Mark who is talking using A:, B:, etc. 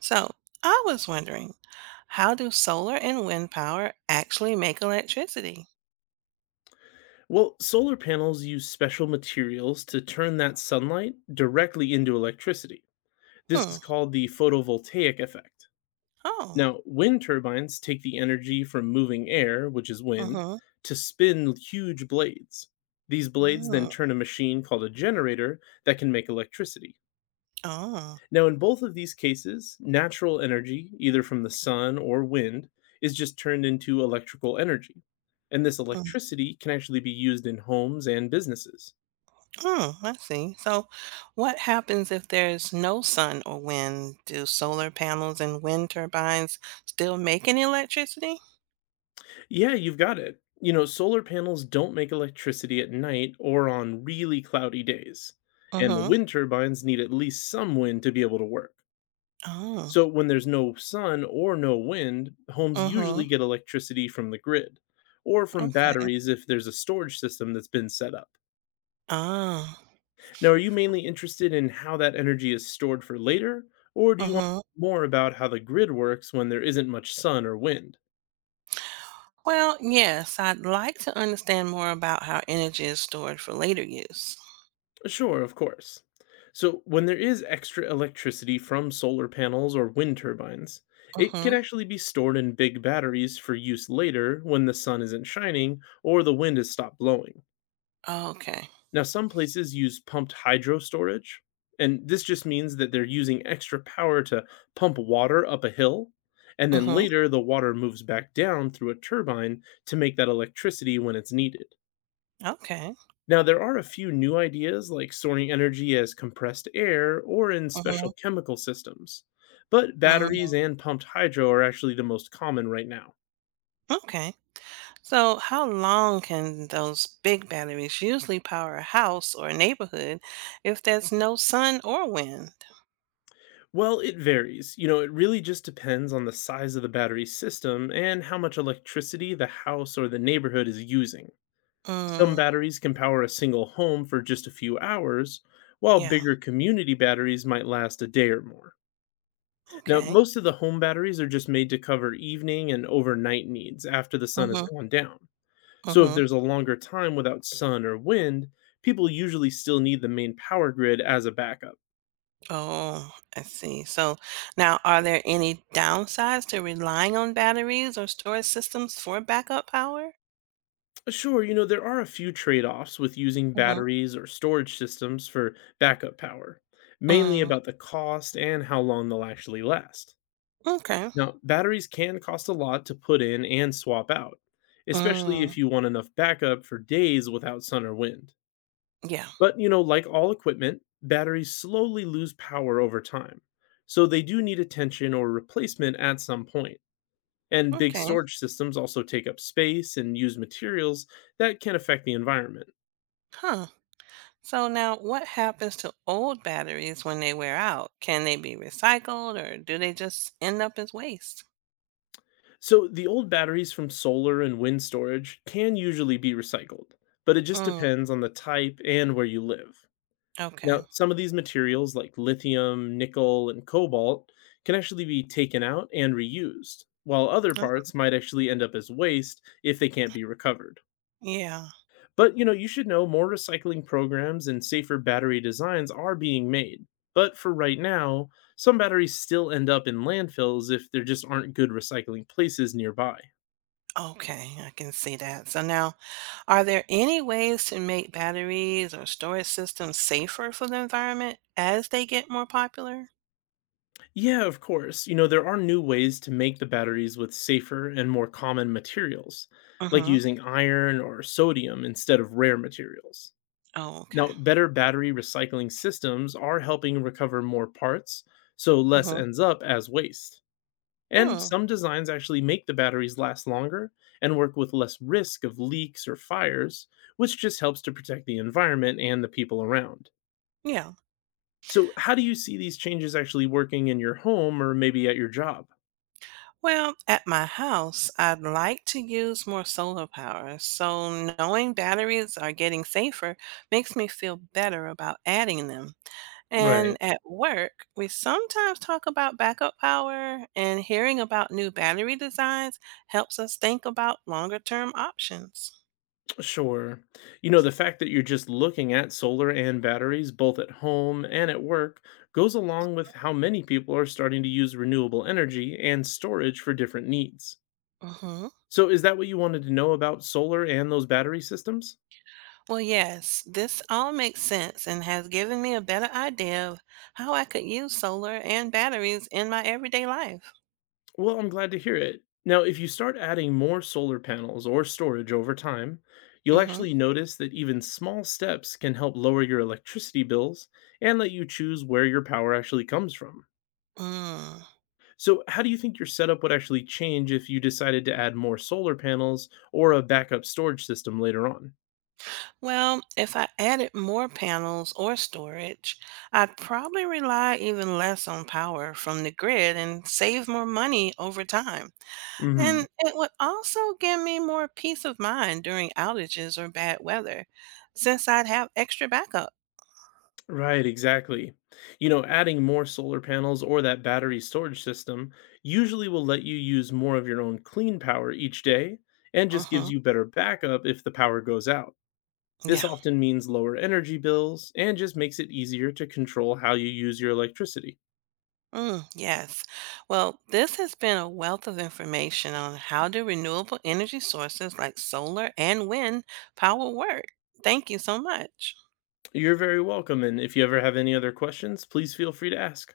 A: So I was wondering, how do solar and wind power actually make electricity?
B: Well, solar panels use special materials to turn that sunlight directly into electricity. This
A: Hmm.
B: is called the photovoltaic effect.
A: Oh.
B: Now, wind turbines take the energy from moving air, which is wind,
A: Mm-hmm.
B: to spin huge blades. These blades then
A: Mm.
B: turn a machine called a generator that can make electricity.
A: Oh.
B: Now, in both of these cases, natural energy, either from the sun or wind, is just turned into electrical energy. And this
A: Mm.
B: electricity can actually be used in homes and businesses.
A: Mm, I see. So, what happens if there's no sun or wind? Do solar panels and wind turbines still make any electricity?
B: Yeah, you've got it. Solar panels don't make electricity at night or on really cloudy days. And the
A: Mm-hmm.
B: wind turbines need at least some wind to be able to work. So
A: Oh.
B: when there's no sun or no wind, homes
A: Mm-hmm.
B: usually get electricity from the grid or from
A: Okay.
B: batteries if there's a storage system that's been set up.
A: Ah.
B: Now, are you mainly interested in how that energy is stored for later, or do you want
A: Mm-hmm.
B: more about how the grid works when there isn't much sun or wind?
A: Well, yes, I'd like to understand more about how energy is stored for later use.
B: Sure, of course. So, when there is extra electricity from solar panels or wind turbines, it can
A: Mm-hmm.
B: actually be stored in big batteries for use later when the sun isn't shining or the wind has stopped blowing.
A: Okay.
B: Now, some places use pumped hydro storage, and this just means that they're using extra power to pump water up a hill, and then
A: Mhm.
B: later the water moves back down through a turbine to make that electricity when it's needed.
A: Okay.
B: Now, there are a few new ideas like storing energy as compressed air or in
A: Mhm.
B: special chemical systems, but
A: Mm,
B: batteries and pumped hydro are actually the most common right now.
A: okay. So, how long can those big batteries usually power a house or a neighborhood if there's no sun or wind?
B: Well, it varies. It really just depends on the size of the battery system and how much electricity the house or the neighborhood is using. Some
A: Mm,
B: batteries can power a single home for just a few hours, while
A: yeah.
B: bigger community batteries might last a day or more. Now,
A: Okay.
B: most of the home batteries are just made to cover evening and overnight needs after the sun has
A: Mhm.
B: gone down. So, if
A: Mhm.
B: there's a longer time without sun or wind, people usually still need the main power grid as a backup.
A: Oh, I see. So, now are there any downsides to relying on batteries or storage systems for backup power?
B: Sure, there are a few trade offs with using
A: Mhm.
B: batteries or storage systems for backup power, mainly
A: Mm,
B: about the cost and how long they'll actually last.
A: okay.
B: Now, batteries can cost a lot to put in and swap out, especially
A: Mm,
B: if you want enough backup for days without sun or wind.
A: yeah.
B: But, like all equipment, batteries slowly lose power over time. So they do need attention or replacement at some point. And big
A: Okay.
B: storage systems also take up space and use materials that can affect the environment.
A: Huh. So now what happens to old batteries when they wear out? Can they be recycled or do they just end up as waste?
B: So the old batteries from solar and wind storage can usually be recycled, but it just
A: Mm,
B: depends on the type and where you live.
A: okay.
B: Now, some of these materials, like lithium, nickel, and cobalt, can actually be taken out and reused, while other
A: Oh,
B: parts might actually end up as waste if they can't be recovered.
A: yeah.
B: But, you should know more recycling programs and safer battery designs are being made. But for right now, some batteries still end up in landfills if there just aren't good recycling places nearby.
A: Okay, I can see that. So now, are there any ways to make batteries or storage systems safer for the environment as they get more popular?
B: Yeah, of course. There are new ways to make the batteries with safer and more common materials, like
A: Mm-hmm.
B: using iron or sodium instead of rare materials.
A: Oh, okay.
B: Now, better battery recycling systems are helping recover more parts, so less
A: Mm-hmm.
B: ends up as waste. And
A: Hmm.
B: some designs actually make the batteries last longer and work with less risk of leaks or fires, which just helps to protect the environment and the people around.
A: Yeah.
B: So, how do you see these changes actually working in your home or maybe at your job?
A: Well, at my house, I'd like to use more solar power, so knowing batteries are getting safer makes me feel better about adding them. And
B: Right.
A: at work, we sometimes talk about backup power, and hearing about new battery designs helps us think about longer term options.
B: Sure. The fact that you're just looking at solar and batteries, both at home and at work, goes along with how many people are starting to use renewable energy and storage for different needs.
A: Hmm.
B: So, is that what you wanted to know about solar and those battery systems?
A: Well, yes, this all makes sense and has given me a better idea of how I could use solar and batteries in my everyday life.
B: Well, I'm glad to hear it. Now, if you start adding more solar panels or storage over time, you'll
A: Hmm.
B: actually notice that even small steps can help lower your electricity bills and let you choose where your power actually comes from.
A: Mm.
B: So, how do you think your setup would actually change if you decided to add more solar panels or a backup storage system later on?
A: Well, if I added more panels or storage, I'd probably rely even less on power from the grid and save more money over time.
B: hmm
A: And it would also give me more peace of mind during outages or bad weather, since I'd have extra backup.
B: Right, exactly. Adding more solar panels or that battery storage system usually will let you use more of your own clean power each day and just gives
A: Hmm.
B: you better backup if the power goes out. This
A: Yeah.
B: often means lower energy bills and just makes it easier to control how you use your electricity.
A: Mm, yes. Well, this has been a wealth of information on how do renewable energy sources like solar and wind power work. Thank you so much.
B: You're very welcome, and if you ever have any other questions, please feel free to ask.